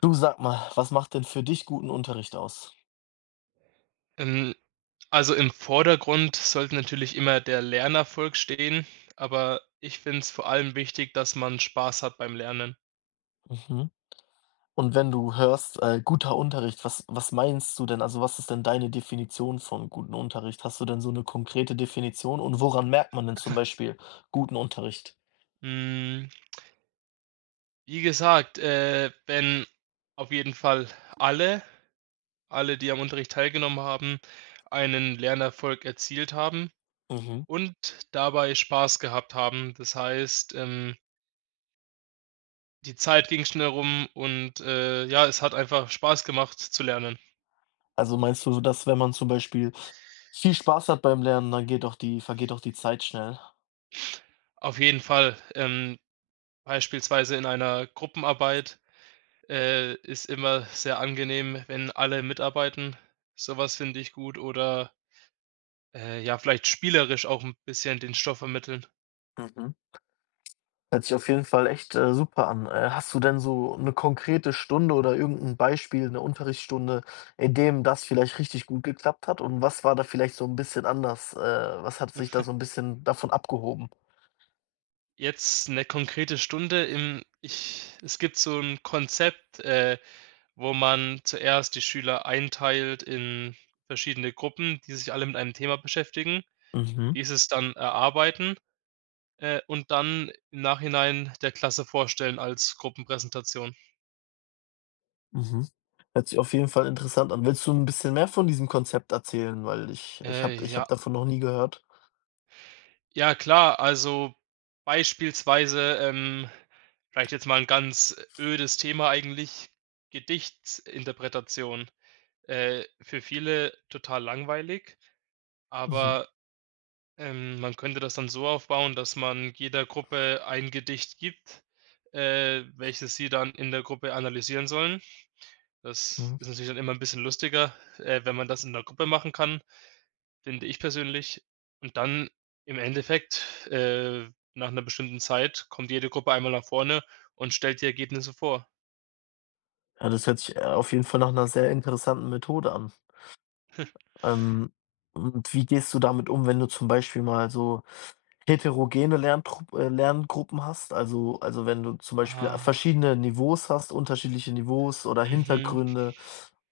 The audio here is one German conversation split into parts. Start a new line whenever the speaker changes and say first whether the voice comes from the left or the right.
left: Du sag mal, was macht denn für dich guten Unterricht aus?
right: Ähm, also im Vordergrund sollte natürlich immer der Lernerfolg stehen, aber ich finde es vor allem wichtig, dass man Spaß hat beim Lernen.
left: Mhm. Und wenn du hörst, guter Unterricht, was meinst du denn? Also was ist denn deine Definition von guten Unterricht? Hast du denn so eine konkrete Definition? Und woran merkt man denn zum Beispiel guten Unterricht?
right: Hm, Wie gesagt, wenn auf jeden Fall alle alle, die am Unterricht teilgenommen haben, einen Lernerfolg erzielt haben
left: Mhm.
right: und dabei Spaß gehabt haben. Das heißt, die Zeit ging schnell rum und, ja, es hat einfach Spaß gemacht zu lernen.
left: Also meinst du, dass wenn man zum Beispiel viel Spaß hat beim Lernen, dann vergeht doch die Zeit schnell?
right: Auf jeden Fall, beispielsweise in einer Gruppenarbeit ist immer sehr angenehm, wenn alle mitarbeiten. So was finde ich gut, oder ja, vielleicht spielerisch auch ein bisschen den Stoff vermitteln.
left: Mhm. Hört sich auf jeden Fall echt, super an. Hast du denn so eine konkrete Stunde oder irgendein Beispiel, eine Unterrichtsstunde, in dem das vielleicht richtig gut geklappt hat? Und was war da vielleicht so ein bisschen anders? Was hat sich da so ein bisschen davon abgehoben?
right: Jetzt eine konkrete Stunde im ich es gibt so ein Konzept, wo man zuerst die Schüler einteilt in verschiedene Gruppen, die sich alle mit einem Thema beschäftigen,
left: Mhm,
right: dieses dann erarbeiten und dann im Nachhinein der Klasse vorstellen als Gruppenpräsentation.
left: mhm. Hört sich auf jeden Fall interessant an. Willst du ein bisschen mehr von diesem Konzept erzählen? Weil ich ich habe ich
right: Ja,
left: hab davon noch nie gehört.
right: ja klar, also beispielsweise, vielleicht jetzt mal ein ganz ödes Thema eigentlich: Gedichtsinterpretation. Für viele total langweilig,
left: Mhm,
right: aber man könnte das dann so aufbauen, dass man jeder Gruppe ein Gedicht gibt, welches sie dann in der Gruppe analysieren sollen. Das
left: mhm.
right: ist natürlich dann immer ein bisschen lustiger, wenn man das in der Gruppe machen kann. Finde ich persönlich. Und dann im Endeffekt nach einer bestimmten Zeit kommt jede Gruppe einmal nach vorne und stellt die Ergebnisse vor.
left: Ja, das hört sich, auf jeden Fall nach einer sehr interessanten Methode an. Ähm, und wie gehst du damit um, wenn du zum Beispiel mal so heterogene Lerntrupp Lerngruppen hast? Also, wenn du zum Beispiel
right: Ah,
left: verschiedene Niveaus hast, unterschiedliche Niveaus oder
right: mhm,
left: Hintergründe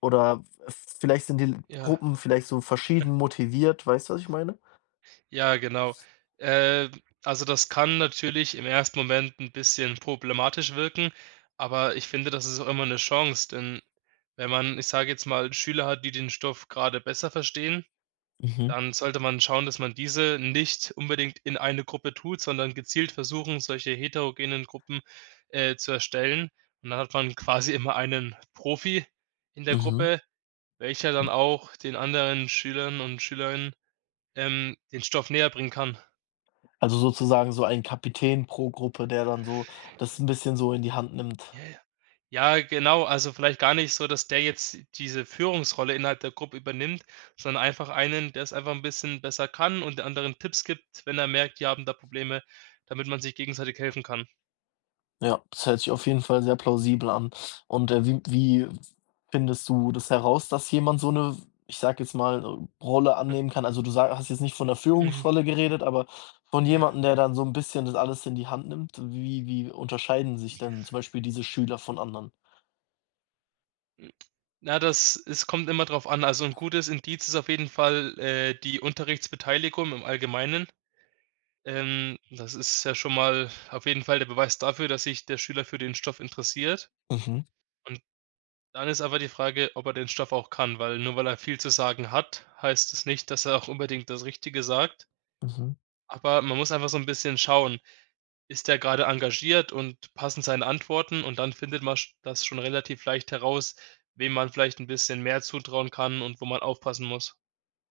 left: oder v vielleicht sind die
right: ja.
left: Gruppen vielleicht so verschieden motiviert, weißt du, was ich meine?
right: Ja, genau. Äh, also, das kann natürlich im ersten Moment ein bisschen problematisch wirken, aber ich finde, das ist auch immer eine Chance, denn wenn man, ich sage jetzt mal, Schüler hat, die den Stoff gerade besser verstehen.
left: Mhm,
right: Dann sollte man schauen, dass man diese nicht unbedingt in eine Gruppe tut, sondern gezielt versuchen, solche heterogenen Gruppen zu erstellen. Und dann hat man quasi immer einen Profi in der
left: mhm.
right: Gruppe, welcher dann auch den anderen Schülern und Schülerinnen den Stoff näherbringen kann.
left: Also, sozusagen so ein Kapitän pro Gruppe, der dann so das ein bisschen so in die Hand nimmt.
right: Ja, ja. Ja, genau, also vielleicht gar nicht so, dass der jetzt diese Führungsrolle innerhalb der Gruppe übernimmt, sondern einfach einen, der es einfach ein bisschen besser kann und den anderen Tipps gibt, wenn er merkt, die haben da Probleme, damit man sich gegenseitig helfen kann.
left: Ja, das hört sich auf jeden Fall sehr plausibel an. Und, wie findest du das heraus, dass jemand so eine ich sage jetzt mal, Rolle annehmen kann? Also, du sa hast jetzt nicht von der
right: Mhm.
left: Führungsrolle geredet, aber von
right: Ja.
left: jemandem, der dann so ein bisschen das alles in die Hand nimmt. Wie unterscheiden sich denn zum Beispiel diese Schüler von anderen?
right: Hm. Na, das es kommt immer drauf an. Also 'n gutes Indiz ist auf jeden Fall die Unterrichtsbeteiligung im Allgemeinen. Das ist ja schon mal auf jeden Fall der Beweis dafür, dass sich der Schüler für den Stoff interessiert.
left: Mhm,
right: Und dann ist aber die Frage, ob er den Stoff auch kann, weil nur weil er viel zu sagen hat, heißt es nicht, dass er auch unbedingt das Richtige sagt.
left: mhm,
right: Aber man muss einfach so 'n bisschen schauen: Ist er gerade engagiert und passen seine Antworten? Und dann findet man sch das schon relativ leicht heraus, wem man vielleicht ein bisschen mehr zutrauen kann und wo man aufpassen muss.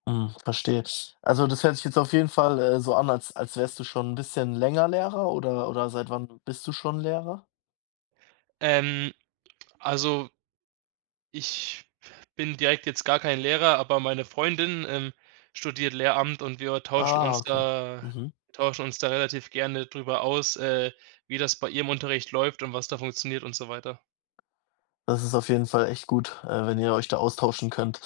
left: mhm, verstehe. Also, das hört sich jetzt auf jeden Fall, so an, als wärst du schon ein bisschen länger Lehrer oder seit wann bist du schon Lehrer?
right: Ähm, also, ich bin direkt jetzt gar kein Lehrer, aber meine Freundin studiert Lehramt und wir tauschen
left: Ah,
right: uns
left: okay.
right: da
left: Mhm.
right: tauschen uns da relativ gerne drüber aus, wie das bei ihr im Unterricht läuft und was da funktioniert und so weiter.
left: Das ist auf jeden Fall echt gut, wenn ihr euch da austauschen könnt.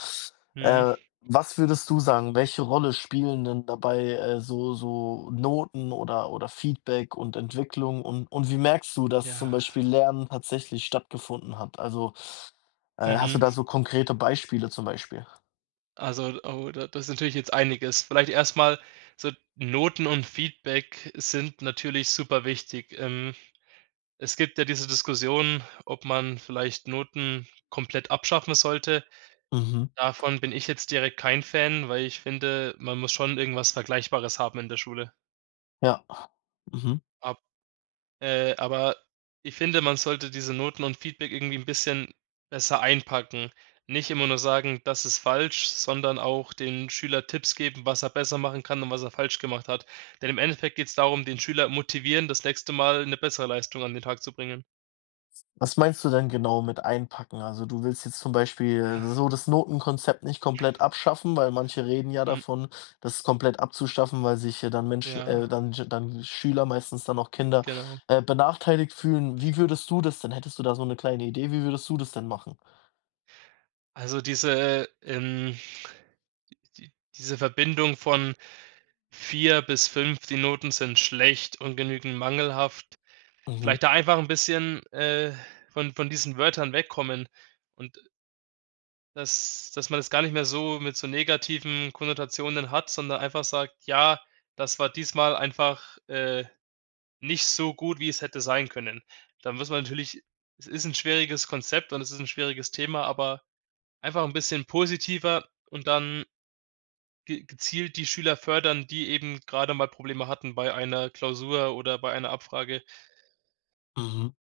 left: Äh,
right: Mhm.
left: Was würdest du sagen, welche Rolle spielen denn dabei, so Noten oder Feedback und Entwicklung und wie merkst du, dass
right: Ja.
left: zum Beispiel Lernen tatsächlich stattgefunden hat? Also, hast du
right: Mhm.
left: da so konkrete Beispiele zum Beispiel?
right: Also, oh, da das ist natürlich jetzt einiges. Vielleicht erstmal: so Noten und Feedback sind natürlich super wichtig. Es gibt ja diese Diskussion, ob man vielleicht Noten komplett abschaffen sollte.
left: Mhm.
right: Davon bin ich jetzt direkt kein Fan, weil ich finde, man muss schon irgendwas Vergleichbares haben in der Schule.
left: Ja. Mhm.
right: Aber ich finde, man sollte diese Noten und Feedback irgendwie ein bisschen besser einpacken. Nicht immer nur sagen: „Das ist falsch“, sondern auch den Schüler Tipps geben, was er besser machen kann und was er falsch gemacht hat. Denn im Endeffekt geht es darum, den Schüler motivieren, das nächste Mal eine bessere Leistung an den Tag zu bringen.
left: Was meinst du denn genau mit einpacken? Also, du willst jetzt zum Beispiel so das Notenkonzept nicht komplett abschaffen, weil manche reden ja
right: Hm,
left: davon, das komplett abzuschaffen, weil sich ja dann Menschen
right: ja,
left: dann Schüler, meistens dann auch Kinder,
right: genau.
left: benachteiligt fühlen. Wie würdest du das denn Hättest du da so eine kleine Idee, wie würdest du das denn machen?
right: Also, die diese Verbindung von 4 bis fünf, die Noten sind schlecht und genügen mangelhaft.
left: Mhm,
right: Vielleicht da einfach ein bisschen von diesen Wörtern wegkommen und dass man das gar nicht mehr so mit so negativen Konnotationen hat, sondern einfach sagt: „Ja, das war diesmal einfach nicht so gut, wie es hätte sein können.“ Da muss man natürlich, es ist ein schwieriges Konzept und es ist ein schwieriges Thema, aber einfach ein bisschen positiver und dann ge gezielt die Schüler fördern, die eben gerade mal Probleme hatten bei einer Klausur oder bei einer Abfrage.
left: mhm.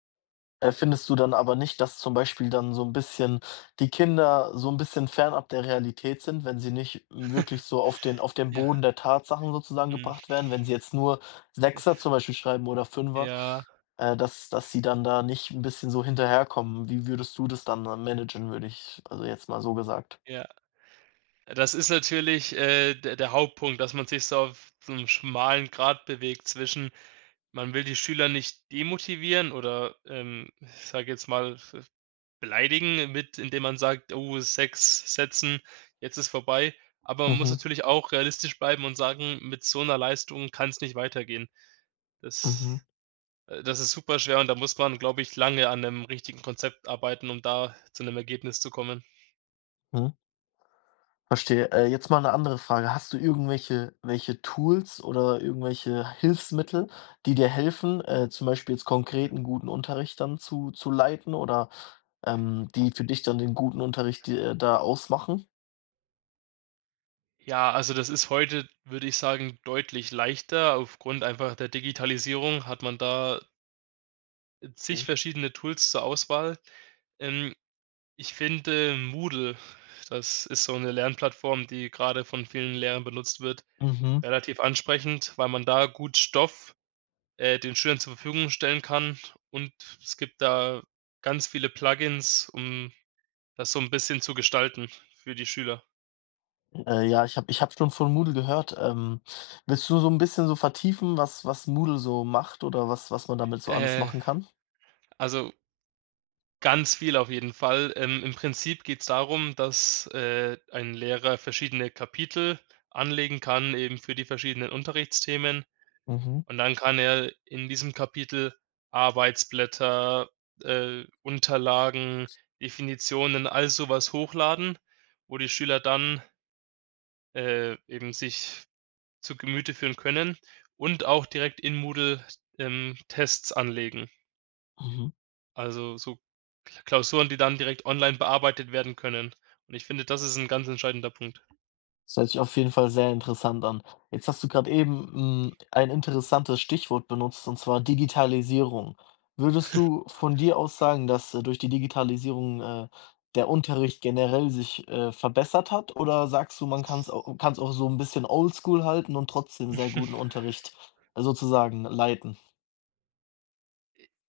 left: Findest du dann aber nicht, dass zum Beispiel dann so ein bisschen die Kinder so ein bisschen fernab der Realität sind, wenn sie nicht wirklich so auf den
right: Ja,
left: Boden der Tatsachen sozusagen
right: mhm.
left: gebracht werden, wenn sie jetzt nur Sechser zum Beispiel schreiben oder Fünfer,
right: Ja,
left: dass sie dann da nicht ein bisschen so hinterherkommen? Wie würdest du das dann, managen, würde ich also, jetzt mal so gesagt?
right: ja. Das ist natürlich der Hauptpunkt, dass man sich so auf so 'nem schmalen Grat bewegt zwischen, man will die Schüler nicht demotivieren oder ich sage jetzt mal, v beleidigen, mit indem man sagt: „Oh, 6 Sätzen, jetzt ist vorbei.“ Aber man muss
left: Mhm,
right: natürlich auch realistisch bleiben und sagen: „Mit so einer Leistung kann es nicht weitergehen.“
left: mhm,
right: Das das ist super schwer und da muss man, glaube ich, lange an einem richtigen Konzept arbeiten, um da zu einem Ergebnis zu kommen.
left: mhm. Verstehe. Jetzt mal eine andere Frage. Hast du irgendwelche welche Tools oder irgendwelche Hilfsmittel, die dir helfen, zum Beispiel jetzt konkret einen guten Unterricht dann zu leiten oder, die für dich dann den guten Unterricht, die, da ausmachen?
right: Ja, also das ist heute, würde ich sagen, deutlich leichter. Aufgrund einfach der Digitalisierung hat man da zig
left: Mhm.
right: verschiedene Tools zur Auswahl. Ähm, Ich finde Moodle, das ist so eine Lernplattform, die gerade von vielen Lehrern benutzt wird,
left: Mhm.
right: relativ ansprechend, weil man da gut Stoff den Schülern zur Verfügung stellen kann, und es gibt da ganz viele Plugins, um das so ein bisschen zu gestalten für die Schüler.
left: Ja, ich habe schon von Moodle gehört. Willst du so ein bisschen so vertiefen, was Moodle so macht oder was man damit so alles
right: Äh,
left: machen kann?
right: also Ganz viel auf jeden Fall. Im Prinzip geht es darum, dass ein Lehrer verschiedene Kapitel anlegen kann, eben für die verschiedenen Unterrichtsthemen.
left: Mhm.
right: Und dann kann er in diesem Kapitel Arbeitsblätter Unterlagen, Definitionen, all sowas hochladen, wo die Schüler dann eben sich zu Gemüte führen können, und auch direkt in Moodle Tests anlegen.
left: Mhm.
right: Also, so Klausuren, die dann direkt online bearbeitet werden können. Und ich finde, das ist ein ganz entscheidender Punkt.
left: Das hört sich auf jeden Fall sehr interessant an. Jetzt hast du gerade eben, ein interessantes Stichwort benutzt, und zwar Digitalisierung. Würdest du von dir aus sagen, dass, durch die Digitalisierung, der Unterricht generell sich, verbessert hat? Oder sagst du, man kann es au kann's auch so ein bisschen oldschool halten und trotzdem sehr guten Unterricht sozusagen leiten?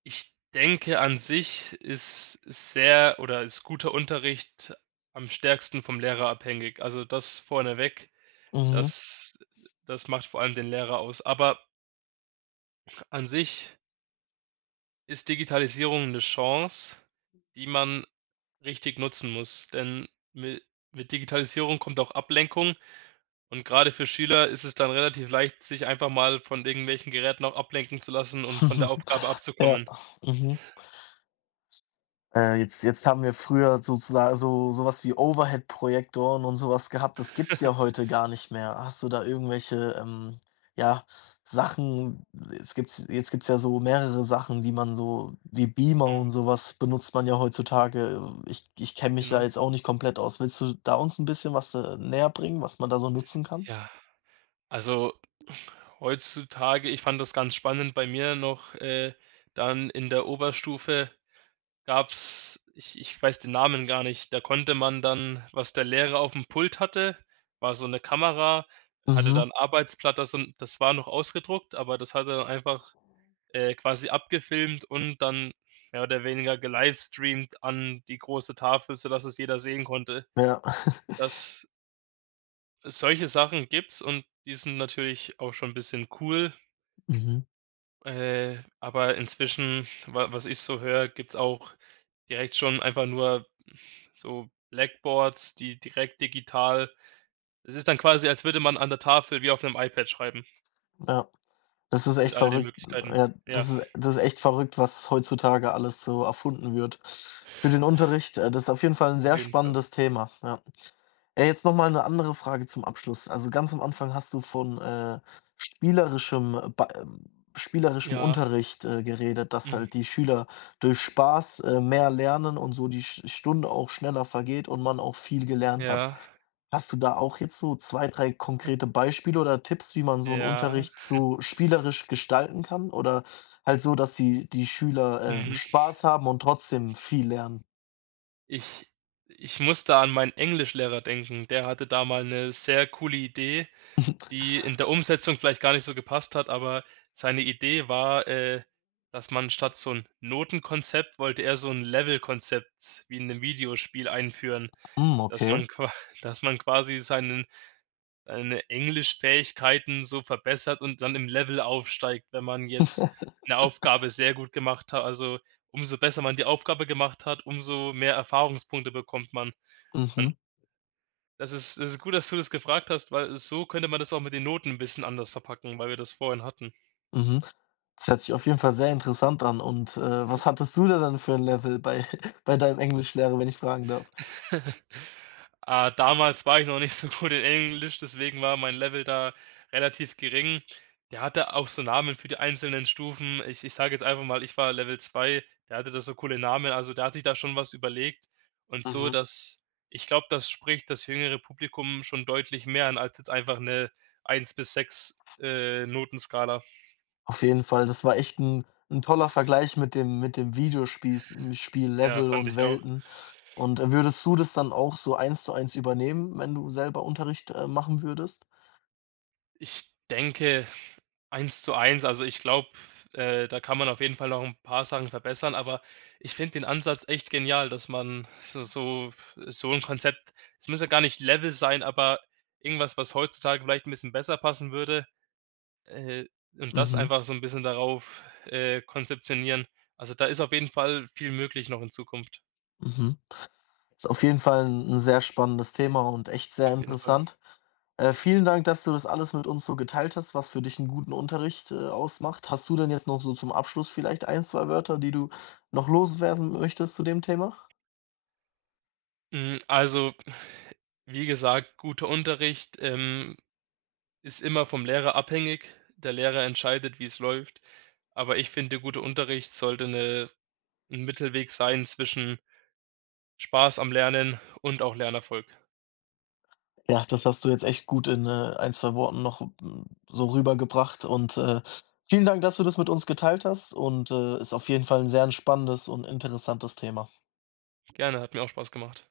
right: Ich denke, an sich ist sehr, oder ist guter Unterricht am stärksten vom Lehrer abhängig. Also, das vorneweg,
left: Mhm.
right: das das macht vor allem den Lehrer aus. Aber an sich ist Digitalisierung eine Chance, die man richtig nutzen muss, denn mi mit Digitalisierung kommt auch Ablenkung. Und gerade für Schüler ist es dann relativ leicht, sich einfach mal von irgendwelchen Geräten auch ablenken zu lassen und von der Aufgabe
left: Ja,
right: abzukommen.
left: mhm. Jetzt haben wir früher sozusagen so sowas wie Overhead-Projektoren und sowas gehabt. Das gibt's ja heute gar nicht mehr. Hast du da irgendwelche, ja, Sachen es gibt jetzt gibt's ja so mehrere Sachen, die man so wie Beamer
right: Mhm,
left: und sowas benutzt man ja heutzutage. Ich kenne mich da
right: genau.
left: jetzt auch nicht komplett aus. Willst du da uns ein bisschen was, näherbringen, was man da so nutzen kann?
right: Ja, also heutzutage, ich fand das ganz spannend bei mir noch dann in der Oberstufe gab's, ich weiß den Namen gar nicht, da konnte man dann, was der Lehrer auf dem Pult hatte, war so eine Kamera, hatte
left: Mhm.
right: dann Arbeitsblatt, das, und das war noch ausgedruckt, aber das hat er dann einfach quasi abgefilmt und dann mehr oder weniger gelivestreamt an die große Tafel, sodass es jeder sehen konnte.
left: Ja.
right: Dass solche Sachen gibt's, und die sind natürlich auch schon 'n bisschen cool
left: Mhm.
right: aber inzwischen, wa was ich so höre, gibt's auch direkt schon einfach nur so Blackboards, die direkt digital, es ist dann quasi, als würde man an der Tafel wie auf 'nem iPad schreiben,
left: Ja. Das ist
right: mit
left: echt
right: all den
left: verrückt.
right: Möglichkeiten.
left: Ja,
right: Ja,
left: das ist echt verrückt, was heutzutage alles so erfunden wird für den Unterricht. Das ist auf jeden Fall ein
right: auf
left: sehr
right: jeden Fall.
left: spannendes Thema, ja. Jetzt noch mal 'ne andere Frage zum Abschluss. Also, ganz am Anfang hast du von, spielerischem bei ähm, spielerischem
right: Ja,
left: Unterricht, geredet, dass
right: mhm,
left: halt die Schüler durch Spaß, mehr lernen und so die Sch Stunde auch schneller vergeht und man auch viel gelernt hat.
right: ja,
left: Hast du da auch jetzt so 2 3 konkrete Beispiele oder Tipps, wie man so einen
right: ja,
left: Unterricht so spielerisch gestalten kann oder halt so, dass die Schüler,
right: mhm.
left: Spaß haben und trotzdem viel lernen?
right: Ich ich muss da an meinen Englischlehrer denken. Der hatte da mal eine sehr coole Idee, die in der Umsetzung vielleicht gar nicht so gepasst hat, aber seine Idee war dass man statt so ein Notenkonzept wollte er so ein Levelkonzept wie in einem Videospiel einführen,
left: Mhm. Hm,
right: dass
left: okay.
right: man qua dass man quasi seinen deine Englischfähigkeiten so verbessert und dann im Level aufsteigt, wenn man jetzt eine Aufgabe sehr gut gemacht hat. Also, umso besser man die Aufgabe gemacht hat, umso mehr Erfahrungspunkte bekommt man. Und
left: Mhm.
right: das ist, das ist gut, dass du das gefragt hast, weil so könnte man das auch mit den Noten ein bisschen anders verpacken, weil wir das vorhin hatten.
left: Mhm. Das hört sich auf jeden Fall sehr interessant an und, was hattest du da dann für ein Level bei bei deinem Englischlehrer, wenn ich fragen darf?
right: Ah, damals war ich noch nicht so gut in Englisch, deswegen war mein Level da relativ gering. Der hatte auch so Namen für die einzelnen Stufen. Ich sage jetzt einfach mal, ich war Level 2. Der hatte da so coole Namen. Also, der hat sich da schon was überlegt und so,
left: Mhm.
right: dass, ich glaube, das spricht das jüngere Publikum schon deutlich mehr an als jetzt einfach eine eins bis 6 Notenskala.
left: Auf jeden Fall, das war echt ein toller Vergleich mit dem Videospiels Spiel
right: Ja,
left: Level
right: fand
left: und
right: ich auch.
left: Welten. Und, würdest du das dann auch so eins zu eins übernehmen, wenn du selber Unterricht, machen würdest?
right: Ich denke, eins zu eins, also, ich glaube da kann man auf jeden Fall noch ein paar Sachen verbessern, aber ich finde den Ansatz echt genial, dass man so so so 'n Konzept, es muss ja gar nicht Level sein, aber irgendwas, was heutzutage vielleicht ein bisschen besser passen würde äh, und das
left: Mhm,
right: einfach so ein bisschen darauf konzeptionieren. Also, da ist auf jeden Fall viel möglich noch in Zukunft,
left: mhm. Ist auf jeden Fall ein 'n sehr spannendes Thema und echt sehr
right: auf jeden Fall.
left: interessant. Vielen Dank, dass du das alles mit uns so geteilt hast, was für dich einen guten Unterricht, ausmacht. Hast du denn jetzt noch so zum Abschluss vielleicht ein, 2 Wörter, die du noch loswerden möchtest zu dem Thema?
right: Also, wie gesagt, guter Unterricht ist immer vom Lehrer abhängig. Der Lehrer entscheidet, wie es läuft. Aber ich finde, guter Unterricht sollte 'ne, 'n Mittelweg sein zwischen Spaß am Lernen und auch Lernerfolg.
left: Ja, das hast du jetzt echt gut in, ein, zwei Worten noch, so rübergebracht und, vielen Dank, dass du das mit uns geteilt hast und, ist auf jeden Fall ein sehr 'n spannendes und interessantes Thema.
right: Gerne, hat mir auch Spaß gemacht.